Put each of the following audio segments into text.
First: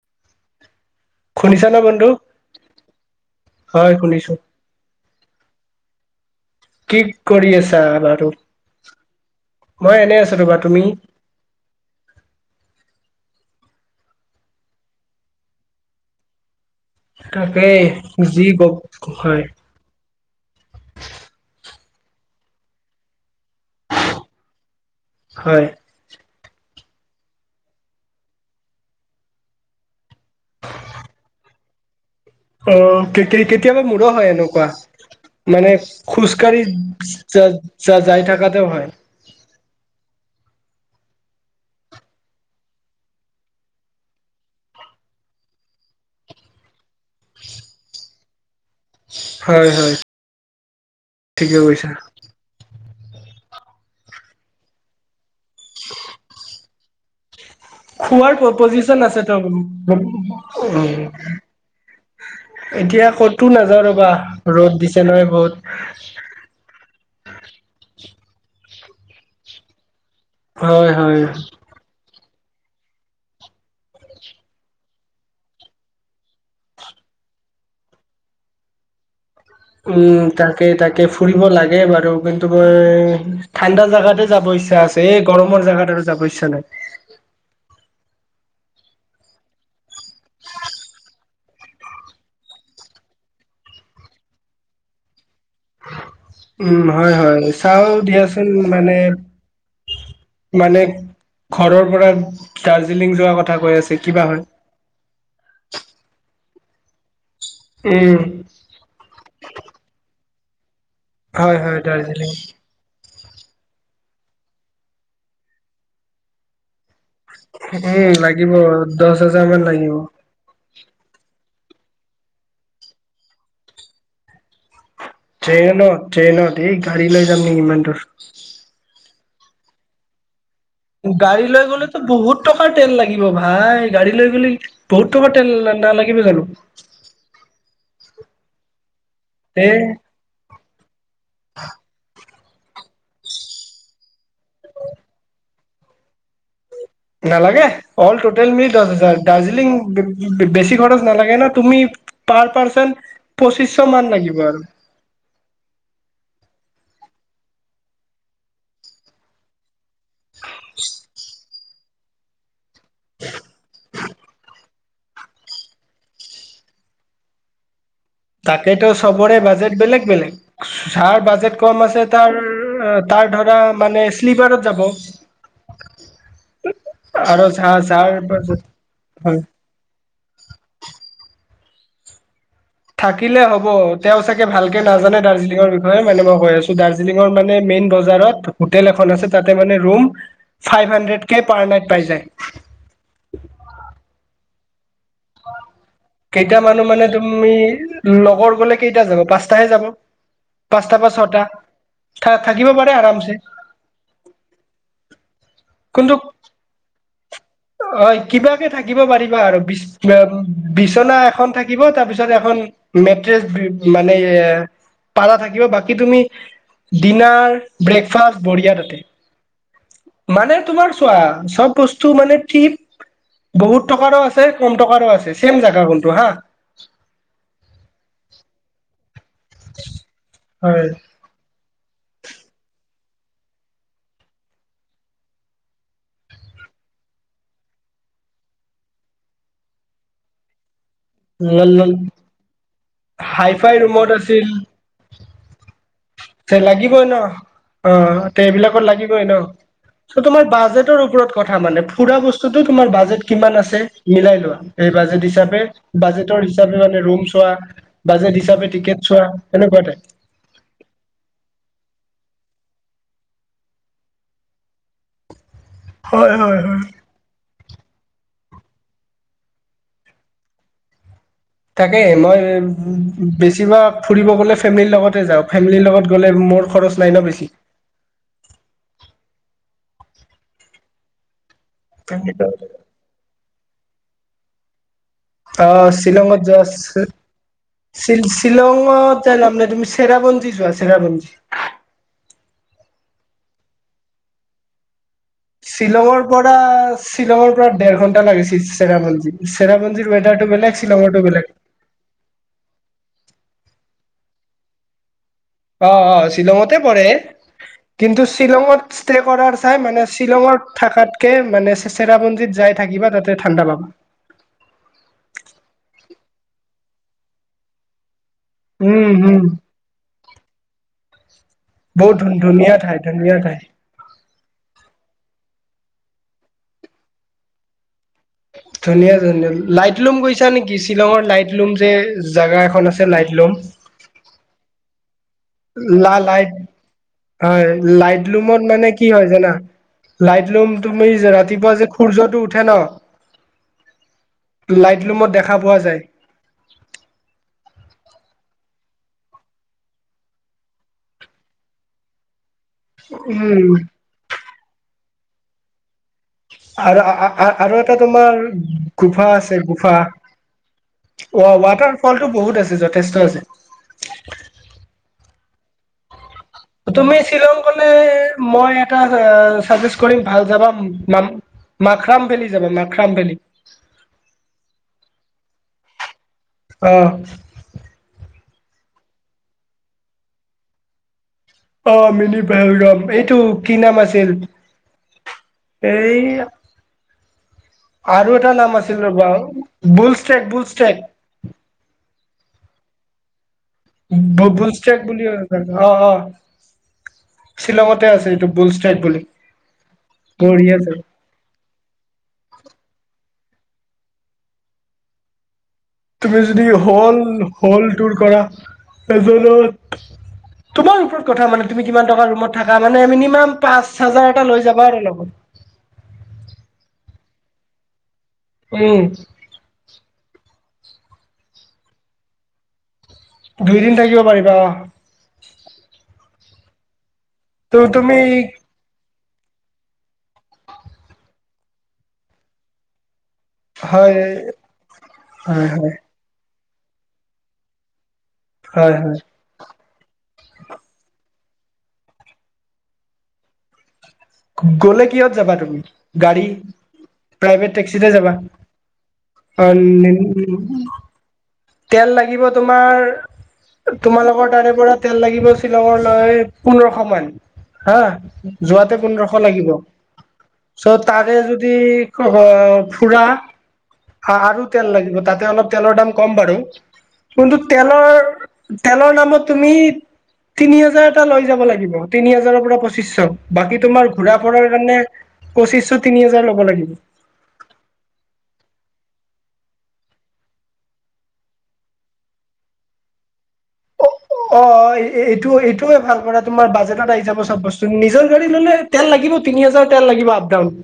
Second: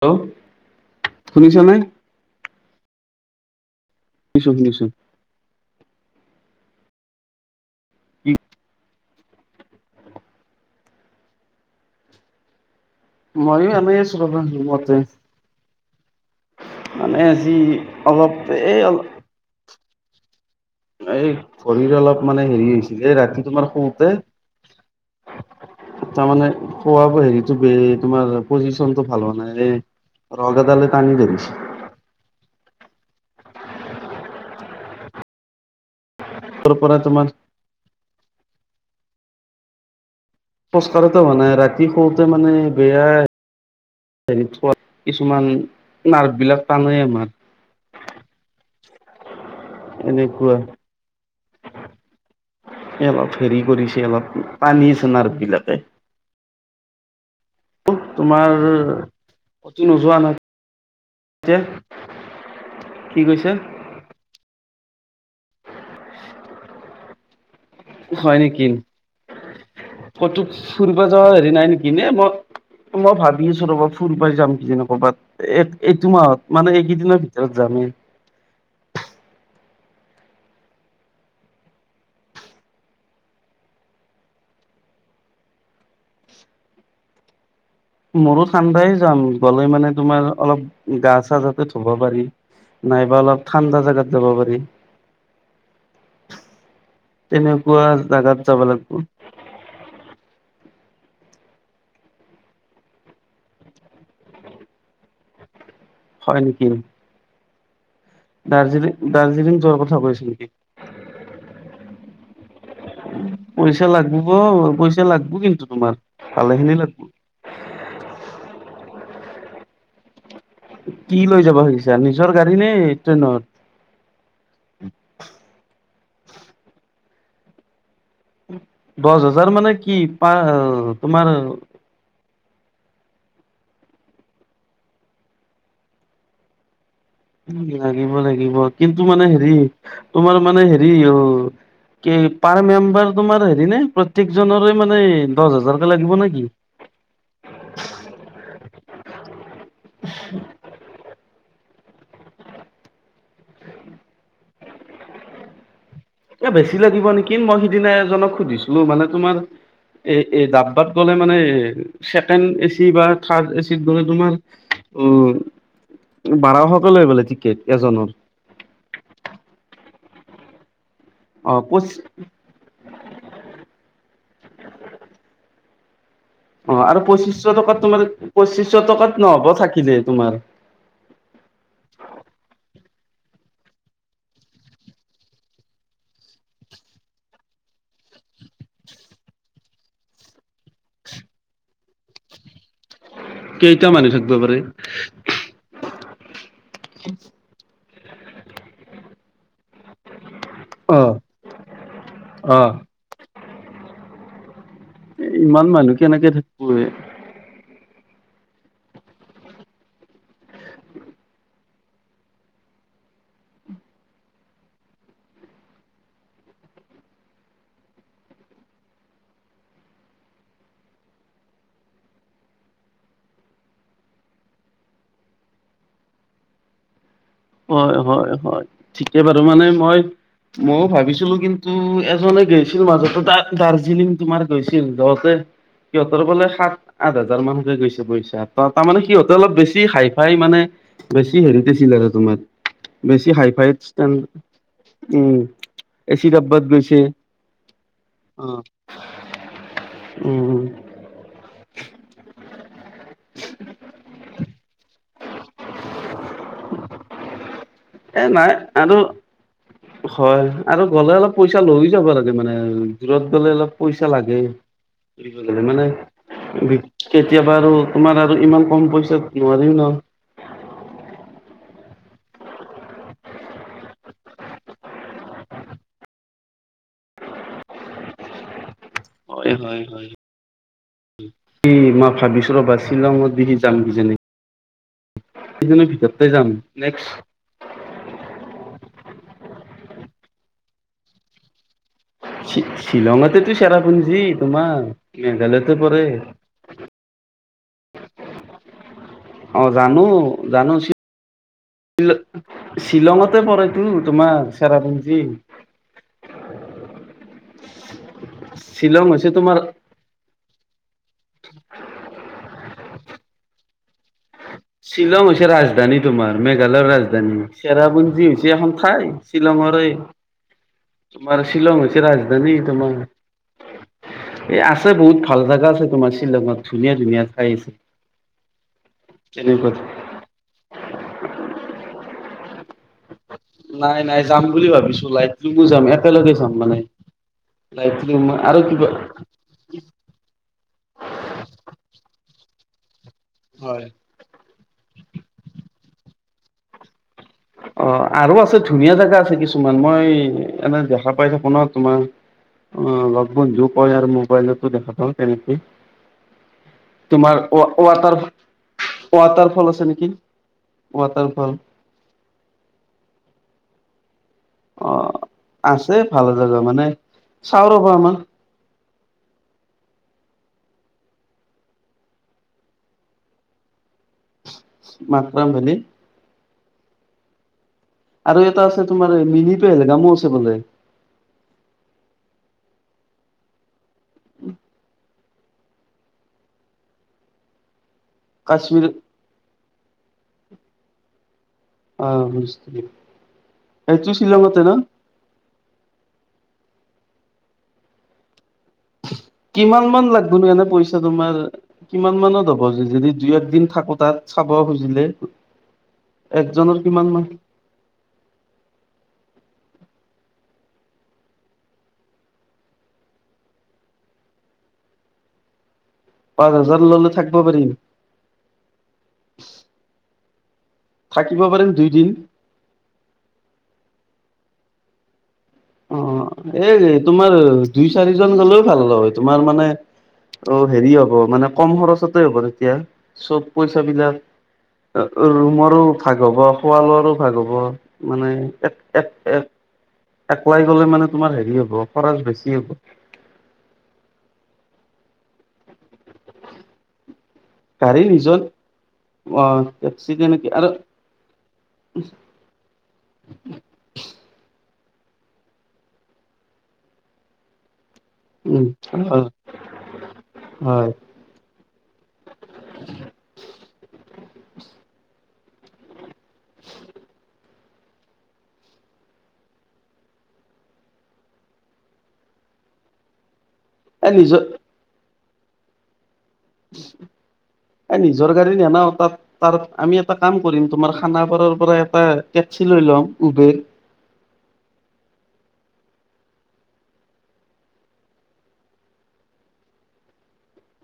Hello. শুনিছা নে বন্ধু? হয় শুনিছো। [unintelligible] কি কৰি আছা বাৰু? মই এনে আছো ৰ'বা, তুমি? মই এই এনে আছোঁ ৰুমতে। মানে আজি তাকেই অলপ যি এই ক অলপ হয়। এই ভৰি অলপ মানে হেৰি হৈছিল এই ৰাতি তোমাৰ শুওঁতে হয়। তাৰমানে খোৱা ব হেৰিটো বে তোমাৰ পজিশ্যনটো ভাল হোৱা নাই এই ৰগ এডালে টানি ধৰিছে। অহ কে-কে-কেতিয়াবা মোৰো হয় এনেকুৱা, মানে খোজকাঢ়ি তাৰ পৰা তোমাৰ যা-যা-যায় থাকাতে হয়। পোষ্টাৰতো হোৱা নাই, ৰাতি শোওঁতে মানে বেয়া হেৰি [unintelligible] কিছুমান নাৰ্ভ বিলাক টানেই আমাৰ। হয়, হয়। এনেকুৱা। ঠিকে কৈছা। এ, অলপ হেৰি কৰিছে অলপ, টানি আছে নাৰ্ভবিলাকে। শুৱাৰ তোমাৰ প্ৰপজিশ্যন আছে কতো নোযোৱা নহয় তেওঁৰ [unintelligible] এতিয়া এতিয়া কি ক'তো কৈছে নাযাওঁ ৰ'বা, ৰ'দ দিছে নহয় বহুত। হয় নেকি? ক'তো হয় ফুৰিব হয় যোৱাৰ হেৰি নাই নেকি? এই মত মই ভাবি আছোঁ ৰ'বা, ফুৰিবাই যাম কিজানি কবাত। এইট, এইটো মাহত, মানে এইকেইদিনৰ ভিতৰত যামেই। উম, তাকে তাকে ফুৰিব লাগে বাৰু কিন্তু মই ঠাণ্ডা জাগাতে যাব ইচ্ছা আছে। এই গৰমৰ জেগাত আৰু যাব ইচ্ছা নাই। মোৰো ঠাণ্ডাই যাম, গ'লে মানে তোমাৰ অলপ গা-চা যাতে ধুব পাৰি। নাইবা অলপ ঠাণ্ডা জাগাত যাব পাৰি। উম, হয় হয় তেনেকুৱা চাওঁ জাগাত দিয়াচোন যাব লাগিব মানে মানে, ঘৰৰ পৰা দাৰ্জিলিং যোৱা কথা কৈ আছে কি বা হয়? হয় নেকি? উম। দাৰ্জিলিং, দাৰ্জিলিং যোৱাৰ কথা কৈ আছে নেকি? হয়, হয় দাৰ্জিলিং। পইচা লাগিব, পইচা লাগব কিন্তু তোমাৰ, ভালেখিনি লাগব। উম, লাগিব বাৰু দশ হাজাৰ মান লাগিব। কি লৈ যাব খুজিছা, নিজৰ গাড়ী নে ট্ৰেইনত? ট্ৰেইনত, ট্ৰেইনত এই গাড়ী লৈ যাম নেকি ইমান দূৰ? দশ হাজাৰ মানে কি পা তোমাৰ গাড়ী লৈ গ'লেটো বহুত টকাৰ তেল লাগিব ভাই, গাড়ী লৈ গ'লে বহুত টকাৰ তেল নালাগিব জানো? উ, লাগিব লাগিব কিন্তু মানে হেৰি এ তোমাৰ মানে হেৰি, উ, কি পাৰ মেম্বাৰ তোমাৰ হেৰি নে প্ৰ প্ৰত্যেকজনৰে মানে দশ হাজাৰকে লাগিব নেকি? নালাগে, অল টোটেল মিলি দশ হাজাৰ। দাৰ্জিলিং বে-বে-বেছি খৰচ নালাগে নহয়, তুমি পাৰ পাৰ্চন পঁচিশ মান লাগিব আৰু। এ বেছি লাগিব নেকি? মই সিদিনা এজনক সুধিছিলো মানে তোমাৰ এ, এ ডাব্বাত গ'লে মানে ছেকেণ্ড এচি বা থাৰ্ড এচিত [unintelligible] বাৰশকে লয় বোলে টিকেট এজনৰ। তাকেতো চবৰে বাজেট বেলেগ-বেলেগ। যাৰ অ বাজেট কম পঁচি আছে তাৰ তাৰ ধৰা মানে, শ্লিপাৰত যাব। অ' আৰু পঁচিশ শ টকাত যাৰ তোমাৰ যাৰ পঁচিশ শ টকাত হয় নহ'ব থাকিলে তোমাৰ। থাকিলে হ'ব, তেওঁ চাগে ভালকে নাজানে দাৰ্জিলিঙৰ বিষয়ে, মানে মই কৈ আছোঁ দাৰ্জিলিঙৰ মানে মেইন বজাৰত হোটেল এখন আছে, তাতে মানে ৰুম ফাইভ হান্ড্ৰেডকে পাৰ নাইট পাই যায়। কেইটা মানুহ থাকিব পাৰে? কেইটা মানুহ মানে তুমি লগৰ গ'লে কেইটা যাব? পাঁচটাহে যাব। পাঁচটা বা অ', ছটা থা-থাকিব অ'। পাৰে আৰামছে। এই ইমান মানুহ কিন্তু কেনেকে থাকিব এ। হয় কিবাকে থাকিব পাৰিবা আৰু বিছনা-বিছনা এখন থাকিব, তাৰ পিছত এখন মেট্ৰেছ মানে এ পাৰা থাকিব। বাকী তুমি ডিনাৰ, ব্ৰেকফাষ্ট বঢ়িয়া তাতে। মানে, তোমাৰ চোৱা চব বস্তু মানে [unintelligible] বহুত টকাৰো আছে কম টকাৰো আছে ছেম জেগা কিন্তু হা। হয় হয় হয়, ঠিকে বাৰু মানে মই হয় ময়ো ভাবিছিলো কিন ন্তু এজনে গেইছিল মাজতে দাৰ্জিলিং তোমাৰ গৈছিল যাওতে সিহঁতৰ বোলে সাত, আঠ হাজাৰ মানকে গৈছে পইচা, ত' তাৰমানে সিহঁতে অলপ বেছি হাই ফাই মানে বেছি হেৰিত আছিল আৰু তোমাৰ। বেছি হাই ফাইত হাই-ফাই ৰুমত আছিল। উম, এচি ডাব্বাত গৈছে লাগিবই ন'? অ তে' অ', এইবিলাকত লাগিবই ন চ তোমাৰ উম, বাজেট টৰ ওপৰত কথা মানে, ফুৰা বস্তুটো তোমাৰ বাজেট কিমান আছে মিলাই লোৱা। বাজেট হিচাপে, বাজেটৰ হিচাপে মানে ৰুম চোৱা। এ বাজেট নাই হিচাপে আৰু টিকেট চোৱা সেনেকুৱা টাইপ। হয় আৰু গ'লে অলপ পইচা লৈও যাব লাগে মানে দূৰত গলে অলপ পইচা লাগে। মানে হয় হয় হয় কেতিয়াবা আৰু তোমাৰ আৰু ইমান কম পইচাত নোৱাৰি ন। তাকে মই বেছি ভাগ ফুৰিব গ'লে ফেমিলিৰ লগতে যাওঁ। ফেমিলিৰ লগত গ'লে মোৰ খৰচ নাই ন বেছি। হয় হয় হয়, এই মই ভাবিছোঁ ৰবা! শ্বিলঙত দিগী যাম কিজানি। কেইদিনৰ অ' ভিতৰতে শ্বিলংত যাম যোৱা। নেক্সট শ্বিল-শ্বিলঙত যাই লাভ নাই, তুমি চেৰাপুঞ্জী যোৱা চেৰাপুঞ্জী। চি-শ্বিলংততেটো চেৰাপুঞ্জী তোমাৰ। মেঘালয়তে পৰে শ্বিলঙৰ পৰা শ্বিলঙৰ পৰা ডেৰ ঘন্টা লাগে চেৰাপুঞ্জী। অ জানো চেৰাপুঞ্জীৰ ৱেডাৰটো বেলেগ শ্বিলংৰটো বেলেগ। শ্বিল-শ্বিলংতে পৰেতো তোমাৰ চেৰাপুঞ্জী। অ' অ' শ্বিলংতে পৰে। কিন্তু শ্বিলংত শ্বিলং ষ্টে হৈছে কৰাৰ তোমাৰ চাই মানে শ্বিলংৰ। থাকাতকে মানে চেৰাপুঞ্জীত যাই থাকিবা তাতে ঠাণ্ডা পাবা। শ্বিলং হৈছে ৰাজধানী তোমাৰ মেঘালয়ৰ ৰাজধানী চেৰাপুঞ্জী। উম [unintelligible] হম শ্বিলংৰে। তোমাৰ শ্বিলং হৈছে বহুত ধুন ৰাজধানী ধুনীয়া তোমাৰ। ঠাই ধুনীয়া ঠাই এ আছে বহুত ভাল জাগা আছে তোমাৰ শ্বিলংত ধুনীয়া ধুনীয়া ঠাই আছে। ধুনীয়া ধনীয়া তেনেকুৱা লাইট লুম গৈছা নেকি? শ্বিলংৰ লাইট লোম যে জেগা এখন আছে লাইট লোম। নাই নাই যাম বুলি ভাবিছো। লাইট লা লাইট হয়, লাইটলুম আৰু লাইটলুমত কিবা মানে কি হয় জানা লাইটলুম তুমি যে ৰাতিপুৱা যে সূৰ্যটো উঠে ন' হয়। লাইটলুমত দেখা পোৱা যায়। অ', আৰু আছে, ধুনীয়া জেগা আছে কিছুমান, মই এনে দেখা পাই থাকো ন' তোমাৰ অ' লগ বন্ধু উম। কয় আৰু মোবাইলতো দেখা পাওঁ তেনেকে। আৰু তোমাৰ আৰু এটা ৱা-ৱাটাৰ, তোমাৰ গুফা ৱাটাৰ ফল আছে গুফা নেকি। অ ৱাটাৰফল। ৱাটাৰ ফলটো বহুত আছে, যথেষ্ট আছে। অ' আছে ভাল জেগা মানে, তুমি শ্বিলং চাওঁ গলে ৰ'বা আমাৰ মই এটা আ, চাজেষ্ট কৰিম, ভাল যাবা নাম মাখৰাম ভেলী যাবা, মাখৰাম ভেলী। মাখৰাম ভেলী? অ'। আৰু এটা আছে তোমাৰ মিনি পেহেলগামো আছে বোলে। অ' মিনি পেহেলগাম, এইটো কি নাম আছিল। এই আৰু এটা নাম কাশ্মীৰ আছিল ৰ'বা বুলষ্টেক, বুলষ্টেক। অ' [unintelligible] সেইটো শ্বিলঙতে ন বু-বুলষ্টেক বুলি অ', অ', শ্বিলঙতে আছে এইটো বুলষ্টেক বুলি। কিমান মান লাগবনো এনে বঢ়িয়া পইচা জেগা তোমাৰ? কিমান মানত হ'ব যদি দুই একদিন থাকোঁ তাত চাব খুজিলে। তুমি যদি একজনৰ কিমান হ'ল, মান হ'ল দূৰ কৰা এজনৰ তোমাৰ ওপৰত কথা মানে তুমি কিমান টকা ৰুমত থকা, মানে মিনিমাম পাঁচ হাজাৰ এটা লৈ যাব আৰু লগত। পাঁচ হাজাৰ ল'লে থাকব পাৰিম? উম। থাকিব পাৰিম দুইদিন। দুইদিন থাকিব পাৰিবা অ'। অ', এই তোমাৰ ত দুই তুমি চাৰিজন গ'লওঁ ভাল হ'লে হয়, তোমাৰ মানে অ' হেৰি হ'ব মানে কম খৰচতে হ'ব তেতিয়া। চব হয় পইচাবিলাক হয় ৰুমৰো হয় ভা ভাগ হ'ব, খোৱা লোৱাৰো ভাগ হ'ব মানে এক হয় এক হয় এক একলাই গ'লে মানে তোমাৰ হেৰি হ'ব, খৰচ বেছি হ'ব। গ'লে কিহত যাবা তুমি, গাড়ী, প্ৰাইভেট গাড়ী টেক্সিতে যাবা? নিজৰ অ' টেক্সি নেন, তেনেকে আৰু তেল লাগিব তোমাৰ তোমালোকৰ তাৰে পৰা তেল লাগিব শ্বিলঙলৈ পোন্ধৰশ মান হা। উম, যোৱাতে হয়, পোন্ধৰশ লাগিব, হয়। ছত তাৰে যদি [unintelligible] ফুৰা আ-আৰু তেল লাগিব, তাতে অলপ তেলৰ দাম কম বাৰু কিন্তু তেলৰ, তেলৰ নামত তুমি তিনি হাজাৰ এটা লৈ যাব লাগিব, তিনি হাজাৰৰ পৰা পঁচিশ। বাকী তোমাৰ এই ঘুৰা নিজৰ ফৰাৰ কাৰণে পঁচিশ, তিনি হাজাৰ ল'ব লাগিব। এ, নিজৰ গাড়ী নিনাও তাত। তাত আমি এটা কাম কৰিম তোমাৰ খানাপাৰাৰ পৰা এটা টেক্সি লৈ ল'ম, উবেৰ। অহ, এইটো-এইটোয়ে ভাল কৰা তোমাৰ বাজেটত আহি যাব চব বস্তু। নিজৰ গাড়ী ল'লে তেল লাগিব, তিনি হাজাৰ তেল লাগিব আপ ডাউন।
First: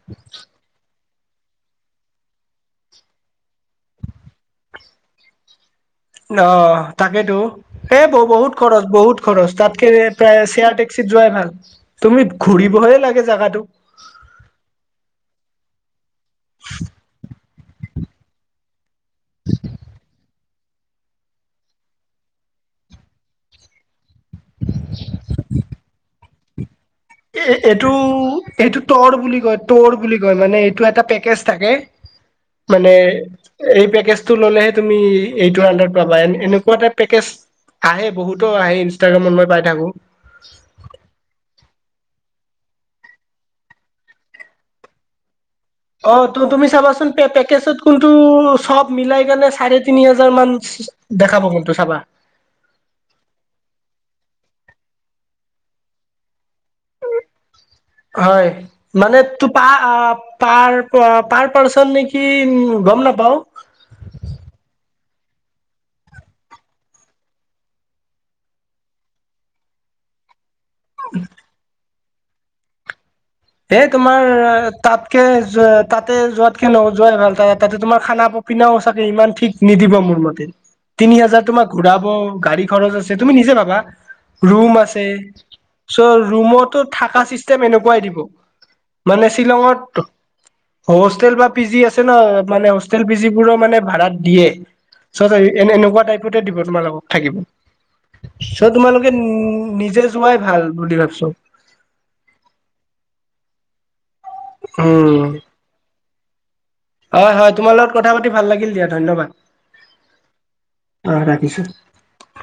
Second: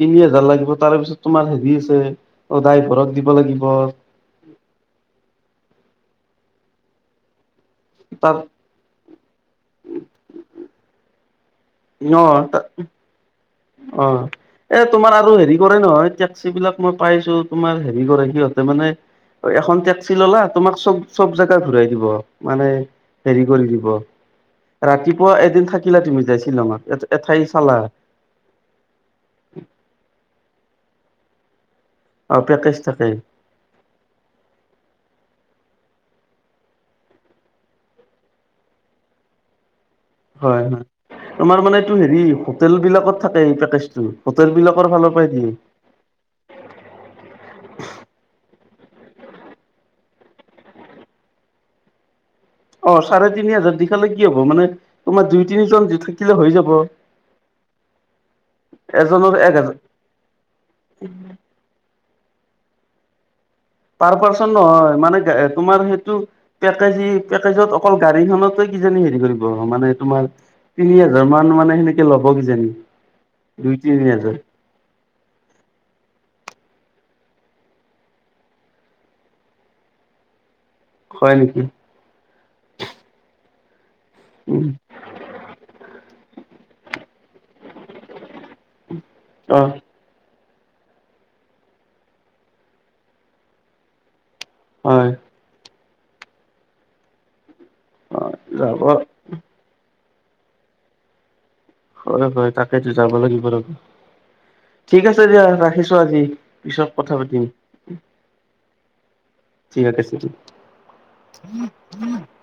তিনি হোজাৰ লাগিব, তাৰপিছত তোমাৰ হেৰি আছে অহ, ড্ৰাইভৰক দিব লাগিব। অহ, তাকেইেতো এই তাত ব-বহুত খৰচ, বহুত খৰচ তাতকে প্ৰায় শেয়াৰ টেক্সিত যোৱাই ভাল। ন' তা ভালো লাগে জেগাটো। অহ, এ তোমাৰ আৰু হেৰি কৰে নহয়, টেক্সিবিলাক মই পাইছোঁ তোমাৰ হেৰি কৰে সিহঁতে মানে এখন টেক্সি ল'লা তোমাক চব চব জাগা ঘূৰাই দিব, মানে হেৰি কৰি দিব। ৰাতিপুৱা এদিন থাকিলা তুমি যায় শ্বিলংত এ এইটো, এইটো তৰ বুলি কয় তৰ বুলি কয় মানে এইটো এটা পেকেজ থাকে। অ পেকেজ মানে থাকে এই পেকেজটো ল'লেহে তুমি এইটো আন্ডাৰত পাবা এনেকুৱ এটা পেকেজ আহে বহুতৰ আহে ইনষ্টাগ্ৰামত মই পাই থাকো। হয়, হয়। তোমাৰ মানে এইটো হেৰি হোটেলবিলাকত থাকে এই পেকেজটো, হোটেলবিলাকৰ ফালৰ পৰা দিয়ে। অহ, তু-তুমি চাবাচোন পেকেজত কোনটো চব মিলাই কেনে চাৰে তিনি হাজাৰ মান দেখাব মনটো চাবা। অহ, চাৰে তিনি হাজাৰ দি খালে কি হ'ব মানে তোমাৰ দুই তিনিজন থাকিলে হৈ যাব। হয়, মানে এজনৰ এক হাজাৰ তোপাহ পাৰ-প-পাৰ পাৰ্চন নেকি উম, গম নাপাওঁ। পাৰ পাৰ্চন নহয় মানে, তোমাৰ সেইটো পেকেজি-পেকেজত অকল গাড়ীখনত কিজানি হেৰি কৰিব মানে তোমাৰ তিনি হাজাৰ মান মানে সেনেকে ল'ব কিজানি। দুই হে তিনি তোমাৰ হাজাৰ তাতকে তাতে যোৱাতকে নোযোৱাই ভাল তা-তাতে তোমাৰ খানা পিনাও থাকে ইমান ঠিক নিদিবা মোৰ মতে। তিনি হয় হাজাৰ নেকি তোমাক ঘূৰাব গাড়ী, খৰচ আছে, তুমি নিজে ভাবা উম ৰুম আছে চ' ৰুমতো থকা চিষ্টেম এনেকুৱাই দিব। মানে অ শ্বিলংত হোষ্টেল বা পি জি আছে ন' মানে হোষ্টেল পি জিবোৰৰ মানে ভাড়াত দিয়ে হয় চ' এ-এনেকুৱা টাইপতে দিব তোমালোকক থাকিব। অ চ' যাব তোমালোকে নিজে যোৱাই ভাল বুলি ভাবিছোঁ। হয়, হয়। তাকেতো যাব লাগিব ৰবা। ঠিক আছে উম দিয়া, ৰাখিছোঁ আজি। পিছত কথা হয়, পাতিম হয়। তোমাৰ লগত কথা পাতি ভাল লাগিল দিয়া, ধন্যবাদ। ঠিক আছে। অহ, ৰাখিছোঁ। [unintelligible]